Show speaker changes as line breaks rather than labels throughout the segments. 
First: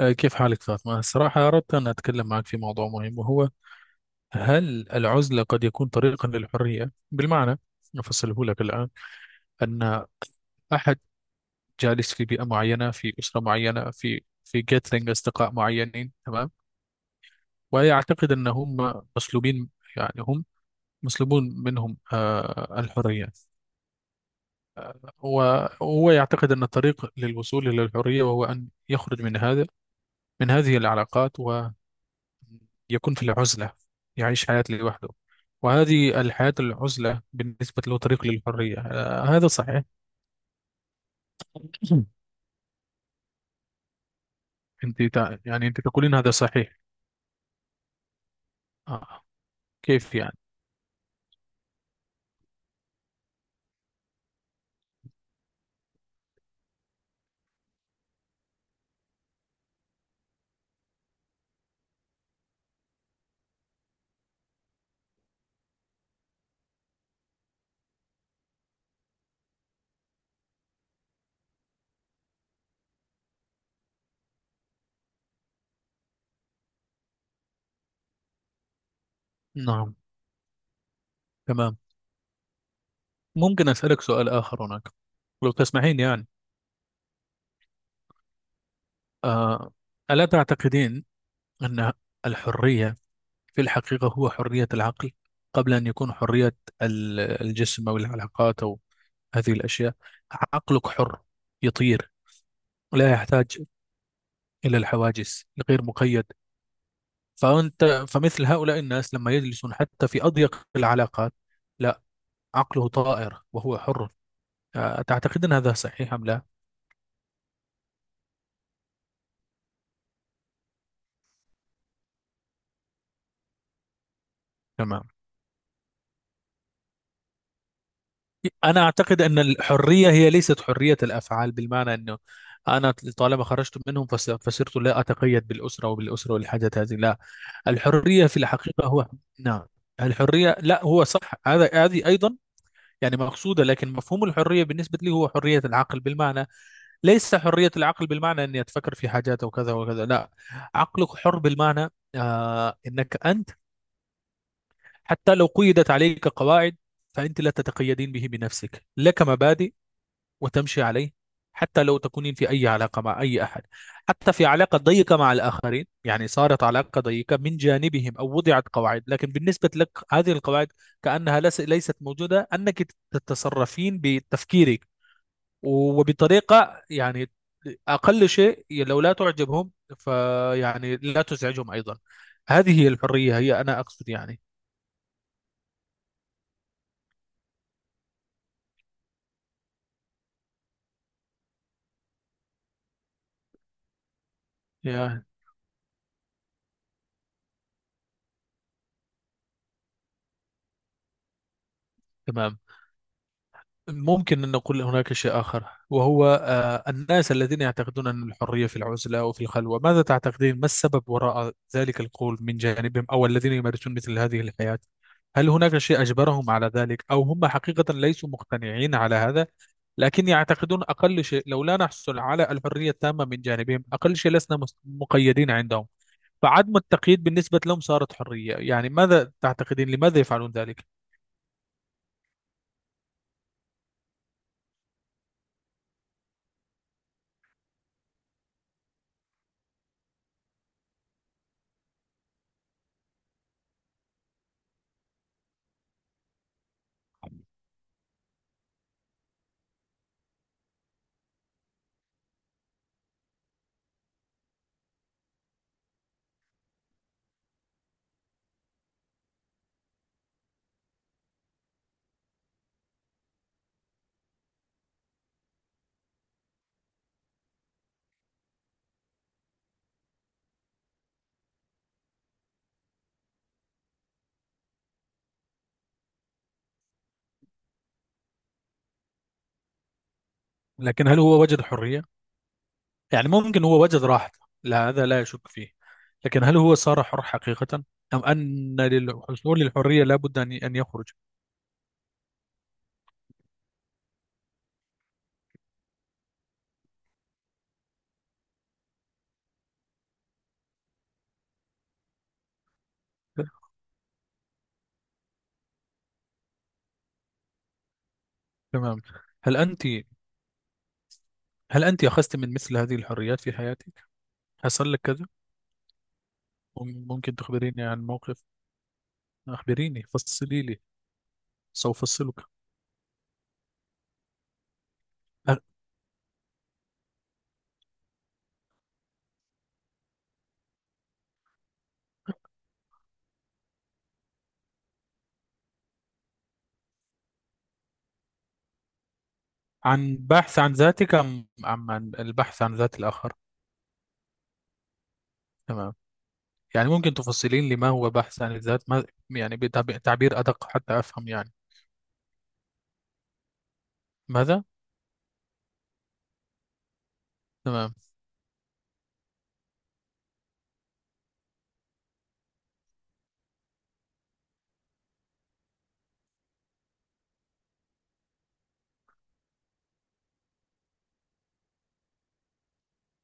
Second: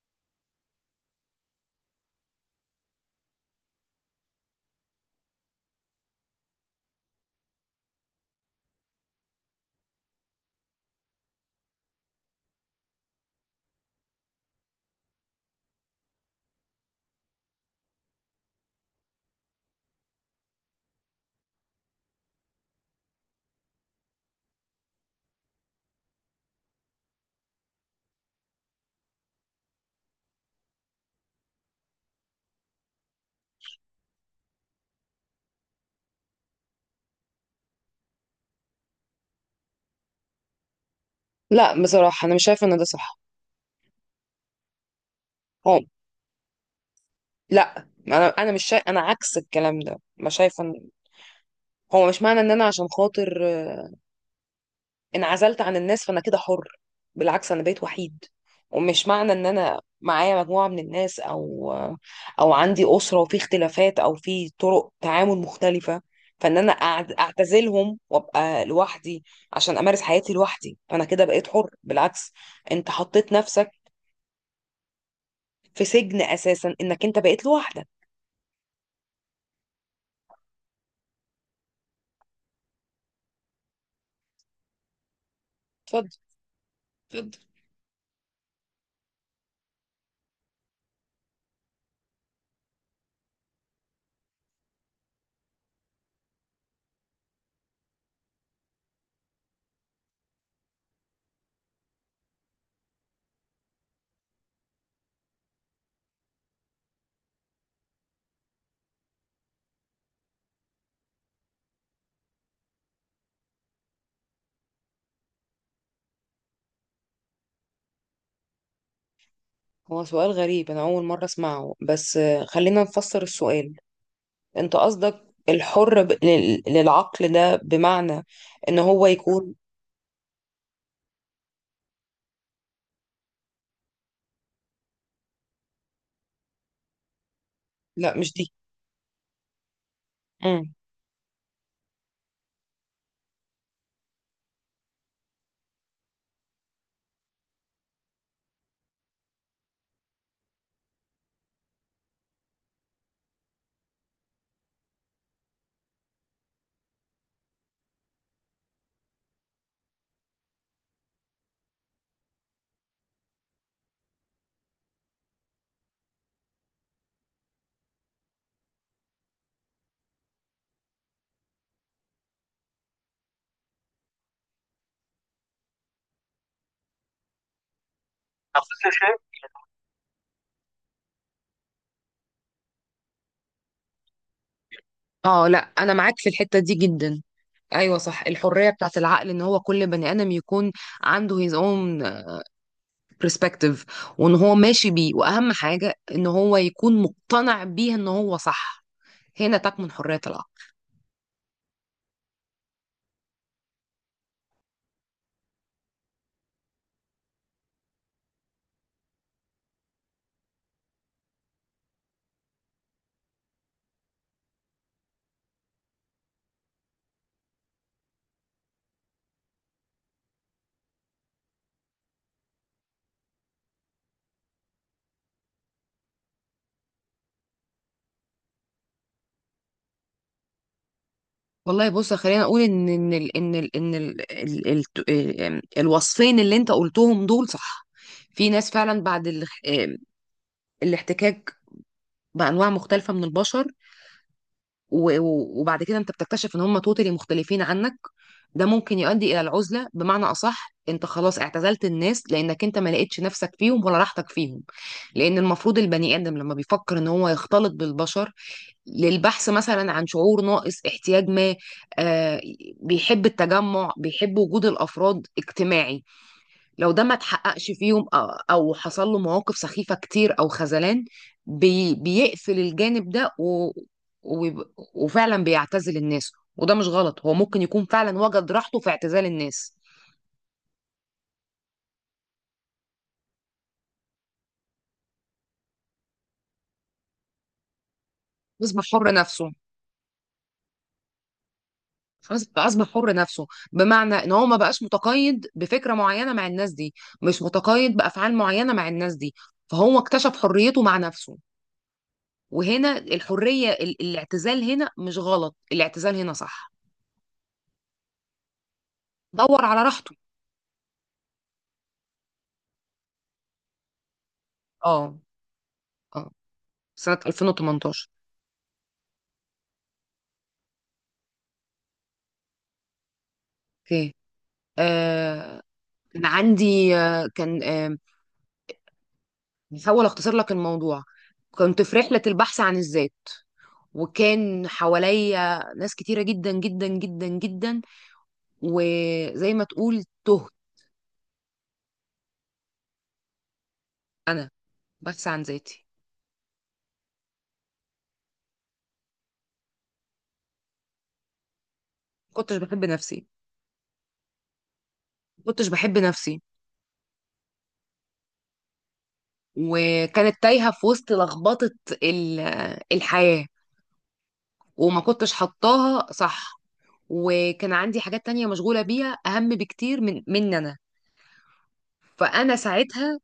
كيف حالك فاطمة؟ الصراحة أردت أن أتكلم معك في موضوع مهم، وهو هل العزلة قد يكون طريقا للحرية؟ بالمعنى أفصله لك الآن. أن أحد جالس في بيئة معينة، في أسرة معينة، في جيتلينج أصدقاء معينين، تمام؟ ويعتقد أن هم مسلوبين، يعني هم مسلوبون منهم الحرية. وهو يعتقد أن الطريق للوصول إلى الحرية وهو أن يخرج من هذا، من هذه العلاقات، يكون في العزلة، يعيش حياة لوحده. وهذه الحياة العزلة بالنسبة له طريق للحرية، هذا صحيح.
لا، بصراحة أنا مش شايفة إن ده صح.
أنت يعني
هو،
أنت تقولين هذا صحيح.
لا أنا مش شايف، أنا
آه.
عكس الكلام ده،
كيف
مش
يعني.
شايفة إن هو. مش معنى إن أنا عشان خاطر انعزلت عن الناس فأنا كده حر. بالعكس، أنا بقيت وحيد. ومش معنى إن أنا معايا مجموعة من الناس أو عندي أسرة وفي اختلافات أو في طرق تعامل مختلفة، فإن أنا أعتزلهم وأبقى لوحدي عشان أمارس حياتي لوحدي فأنا كده بقيت حر. بالعكس، أنت حطيت نفسك في سجن أساسا إنك أنت بقيت لوحدك.
نعم، تمام. ممكن أسألك سؤال آخر هناك، لو تسمحين
اتفضل،
يعني.
اتفضل.
آه. ألا تعتقدين أن الحرية في الحقيقة هو حرية العقل، قبل أن يكون حرية الجسم أو العلاقات أو هذه الأشياء. عقلك حر، يطير، لا يحتاج إلى الحواجز، الغير مقيد. فأنت فمثل هؤلاء الناس لما يجلسون حتى في أضيق العلاقات، لا، عقله طائر وهو حر. أتعتقد أن هذا صحيح أم لا؟
هو سؤال غريب، أنا أول مرة أسمعه، بس خلينا نفسر السؤال. أنت
تمام.
قصدك الحر للعقل ده بمعنى إن
أنا
هو
أعتقد أن
يكون.
الحرية هي ليست حرية الأفعال، بالمعنى أنه أنا طالما خرجت منهم، فصرت لا أتقيد بالأسرة، وبالأسرة والحاجات هذه، لا.
لا،
الحرية
مش
في
دي.
الحقيقة هو، نعم، الحرية،
مم.
لا، هو صح، هذا، هذه أيضا يعني مقصودة. لكن مفهوم الحرية بالنسبة لي هو حرية العقل، بالمعنى ليس حرية العقل بالمعنى أني أتفكر في حاجات وكذا وكذا، لا. عقلك حر بالمعنى أنك أنت حتى لو قيدت عليك قواعد، فأنت لا تتقيدين به، بنفسك لك مبادئ وتمشي عليه. حتى لو تكونين في أي علاقة مع أي أحد، حتى في علاقة ضيقة مع الآخرين، يعني صارت علاقة ضيقة من جانبهم أو وضعت قواعد، لكن بالنسبة لك هذه القواعد كأنها ليست موجودة، أنك تتصرفين بتفكيرك وبطريقة يعني أقل شيء
تخصيص
لو لا
الشيء؟
تعجبهم، فيعني لا تزعجهم أيضا. هذه هي الحرية، هي أنا أقصد يعني.
اه، لا انا معاك في الحته دي جدا. ايوه صح، الحريه بتاعت العقل ان هو كل بني ادم يكون عنده his own perspective، وان هو ماشي بيه،
يا،
واهم حاجه ان هو يكون مقتنع بيه ان هو صح. هنا تكمن حريه العقل.
تمام. ممكن أن نقول هناك شيء آخر، وهو الناس الذين يعتقدون أن الحرية في العزلة وفي الخلوة، ماذا تعتقدين ما السبب وراء ذلك القول من جانبهم، أو الذين يمارسون مثل هذه الحياة؟ هل هناك شيء أجبرهم على ذلك، أو هم حقيقة ليسوا مقتنعين على هذا، لكن يعتقدون أقل شيء لو لا نحصل على الحرية التامة من جانبهم، أقل شيء لسنا مقيدين عندهم؟ فعدم التقييد بالنسبة لهم صارت حرية. يعني ماذا تعتقدين لماذا يفعلون ذلك؟
والله بص، خلينا اقول ان ان ال ان ال ان ال ال ال ال الوصفين اللي انت قلتهم دول صح. في ناس فعلا، بعد ال آمم، الاحتكاك بانواع مختلفه من البشر وبعد كده انت بتكتشف ان هم توتالي مختلفين عنك، ده ممكن يؤدي الى العزله. بمعنى اصح، انت خلاص اعتزلت الناس لانك انت ما لقيتش نفسك فيهم ولا راحتك فيهم. لان المفروض البني ادم لما بيفكر ان هو يختلط بالبشر للبحث مثلا عن شعور ناقص احتياج ما، آه، بيحب التجمع، بيحب وجود الافراد، اجتماعي. لو ده ما اتحققش فيهم، او حصل له مواقف سخيفة كتير او خذلان، بيقفل الجانب ده، وبيب- وفعلا بيعتزل الناس. وده مش غلط، هو ممكن يكون فعلا وجد راحته في اعتزال الناس.
لكن هل هو وجد حرية؟ يعني ممكن هو وجد راحته، لا هذا لا يشك فيه، لكن هل هو صار حر حقيقة، أم أن
يصبح حر نفسه،
للحصول للحرية لابد أن يخرج؟
فاصبح حر نفسه، بمعنى ان هو ما بقاش متقيد بفكره معينه مع الناس دي، مش متقيد بافعال معينه مع الناس دي، فهو اكتشف حريته مع نفسه. وهنا الحريه الاعتزال هنا مش غلط، الاعتزال هنا صح.
تمام. هل
دور على
أنت
راحته.
هل أنت أخذت من مثل هذه الحريات في حياتك؟ حصل لك
اه،
كذا؟
اه، سنه
ممكن تخبريني عن
2018.
موقف؟ أخبريني، فصلي لي، سأفصلك.
اوكي،
أ-
آه، كان عندي، آه كان آه بحاول اختصر لك الموضوع. كنت في رحله البحث عن الذات، وكان حواليا ناس كتيرة جدا جدا جدا جدا، وزي ما تقول،
عن
تهت.
بحث عن ذاتك، أم عن البحث عن ذات الآخر؟
انا بس عن ذاتي.
تمام. يعني ممكن تفصلين لي ما هو بحث عن الذات، ما يعني، بتعبير أدق حتى أفهم يعني؟
ما كنتش بحب نفسي.
ماذا؟
ما كنتش بحب نفسي.
تمام.
وكانت تايهه في وسط لخبطه ال- الحياه، وما كنتش حطاها صح، وكان عندي حاجات تانية مشغوله بيها اهم بكتير من انا. فانا ساعتها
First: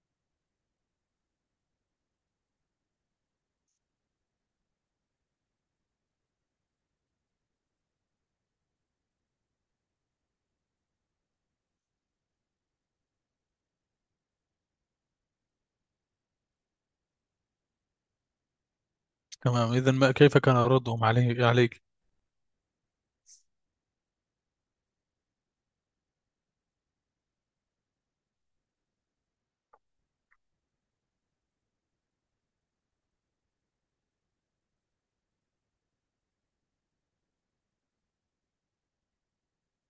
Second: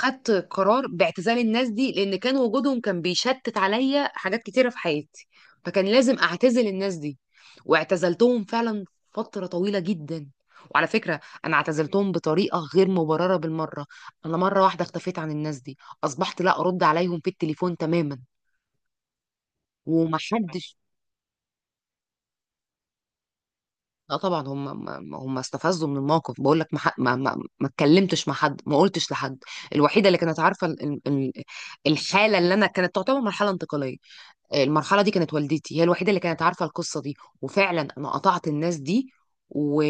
خدت قرار باعتزال الناس دي، لان كان وجودهم كان بيشتت عليا حاجات كتيره في حياتي، فكان لازم اعتزل الناس دي. واعتزلتهم فعلا فتره طويله جدا. وعلى فكره، انا اعتزلتهم بطريقه غير مبرره بالمره. انا مره واحده اختفيت عن الناس دي، اصبحت لا ارد عليهم في التليفون تماما.
تمام، إذا ما كيف كان
ومحدش،
ردهم عليه عليك؟
لا طبعا، هم استفزوا من الموقف. بقول لك ما اتكلمتش مع حد، ما قلتش لحد. الوحيده اللي كانت عارفه الحاله اللي انا كانت تعتبر مرحله انتقاليه، المرحله دي، كانت والدتي هي الوحيده اللي كانت عارفه القصه دي. وفعلا انا قطعت الناس دي، و...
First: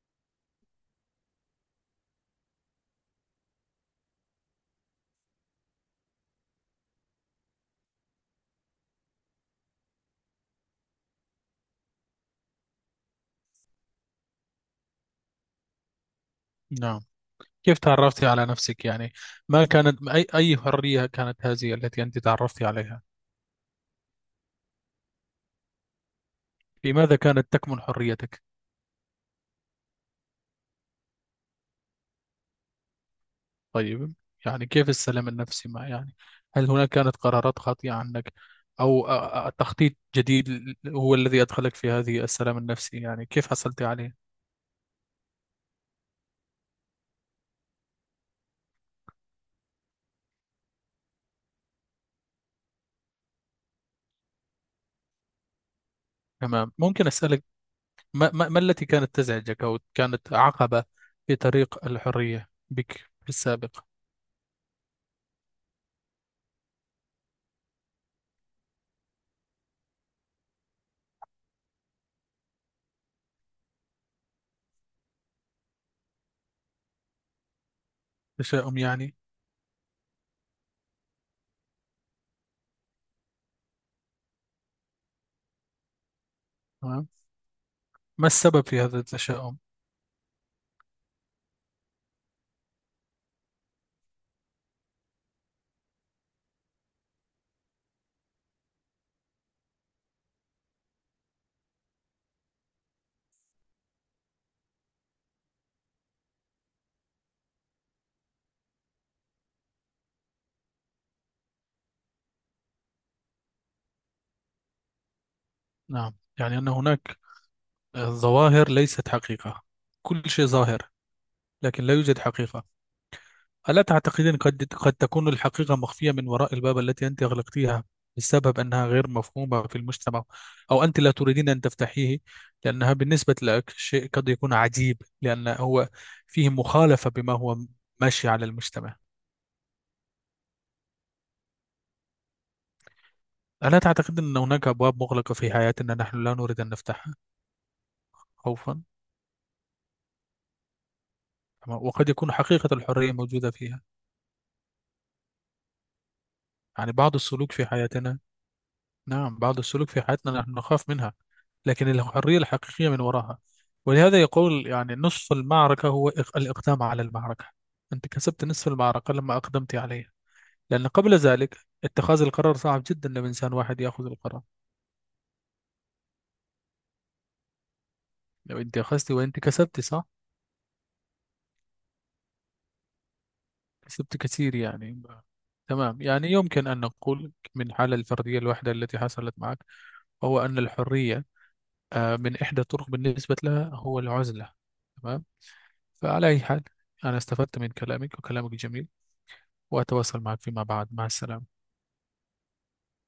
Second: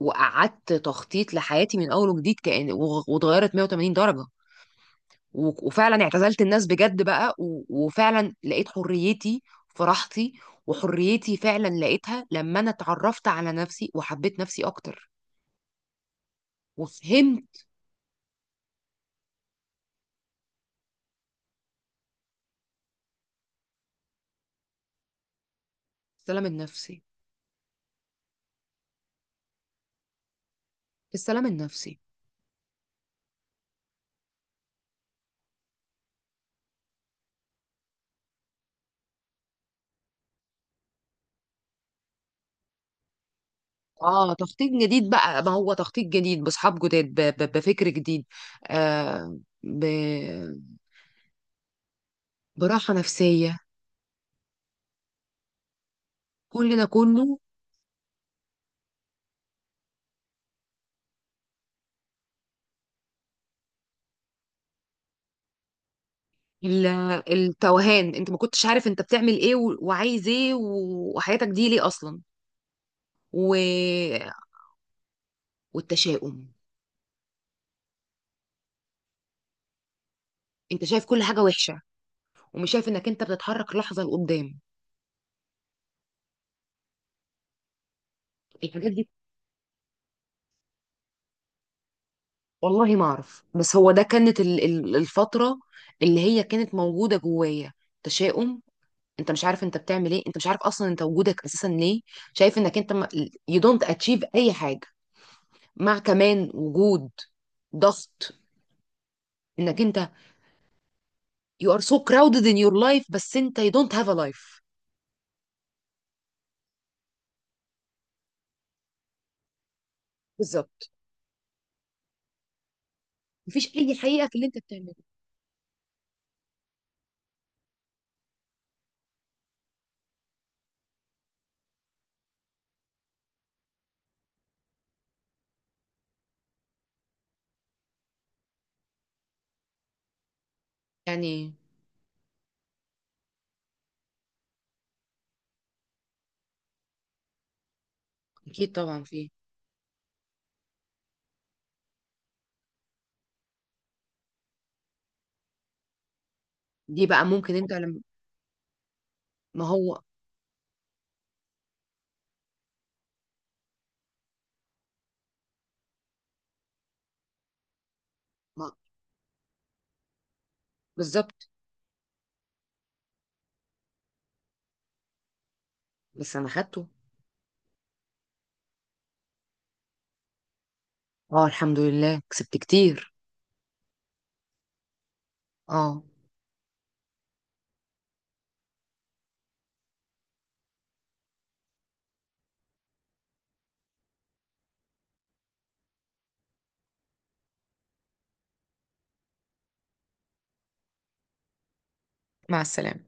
وقعدت تخطيط لحياتي من اول وجديد، كأن واتغيرت 180 درجه، وفعلا اعتزلت الناس بجد بقى، وفعلا لقيت حريتي في راحتي. وحريتي فعلا لقيتها لما انا اتعرفت على نفسي، وحبيت نفسي اكتر
نعم.
وفهمت.
كيف تعرفتي على نفسك يعني؟ ما كانت، أي حرية كانت هذه التي أنت تعرفتي عليها؟
السلام
في
النفسي.
ماذا كانت تكمن حريتك؟
السلام النفسي.
طيب. يعني كيف السلام النفسي ما يعني؟ هل هناك كانت قرارات خاطئة عنك، أو تخطيط جديد هو الذي أدخلك في هذه السلام النفسي؟ يعني كيف حصلت عليه؟
اه، تخطيط جديد بقى، ما هو تخطيط جديد، باصحاب جداد، بفكر جديد، آه ب... براحه نفسيه،
تمام
كل ده
ممكن
كله.
أسألك ما التي كانت تزعجك أو كانت عقبة في طريق الحرية بك في السابق؟
ال- التوهان، انت ما كنتش عارف انت بتعمل ايه، وعايز ايه، وحياتك دي ليه اصلا، و... والتشاؤم.
تشاؤم يعني؟
انت شايف كل حاجه وحشه، ومش شايف انك انت بتتحرك لحظه لقدام.
تمام. ما السبب في
الحاجات
هذا
دي،
التشاؤم؟
والله ما اعرف، بس هو ده كانت الفتره اللي هي كانت موجوده جوايا. تشاؤم، انت مش عارف انت بتعمل ايه، انت مش عارف اصلا انت وجودك اساسا ليه، شايف انك انت، يو دونت اتشيف اي حاجه، مع كمان وجود ضغط، انك انت، يو ار سو كراودد ان يور لايف، بس انت يو دونت هاف ا لايف.
نعم. يعني أن هناك ظواهر ليست حقيقة، كل شيء ظاهر
بالظبط.
لكن لا يوجد حقيقة.
مفيش
ألا
اي حقيقه في
تعتقدين
اللي انت
قد
بتعمله.
تكون الحقيقة مخفية من وراء الباب التي أنت أغلقتيها، بسبب أنها غير مفهومة في المجتمع، أو أنت لا تريدين أن تفتحيه، لأنها بالنسبة لك شيء قد يكون عجيب، لأن هو فيه مخالفة بما هو ماشي على المجتمع؟
يعني
ألا تعتقد أن هناك أبواب مغلقة في حياتنا نحن لا نريد أن نفتحها،
اكيد
خوفا،
طبعا في.
وقد يكون حقيقة الحرية موجودة فيها؟ يعني
دي
بعض
بقى
السلوك
ممكن
في
انت لما.
حياتنا، نعم، بعض
ما
السلوك في
هو
حياتنا نحن نخاف منها، لكن الحرية الحقيقية من وراها. ولهذا يقول يعني نصف المعركة هو الإقدام على المعركة، أنت كسبت نصف
ما
المعركة لما أقدمت عليها. لأن قبل
بالظبط.
ذلك، اتخاذ القرار صعب جدا، لو إنسان واحد يأخذ القرار.
بس انا خدته.
لو أنت أخذت وأنت كسبت، صح؟
اه، الحمد لله، كسبت كتير.
كسبت كثير يعني تمام.
اه،
يعني يمكن أن نقول من حالة الفردية الواحدة التي حصلت معك، هو أن الحرية من إحدى الطرق بالنسبة لها هو العزلة. تمام. فعلى أي حال، أنا استفدت من كلامك وكلامك جميل، وأتواصل معك فيما بعد. مع السلامة.
مع السلامه.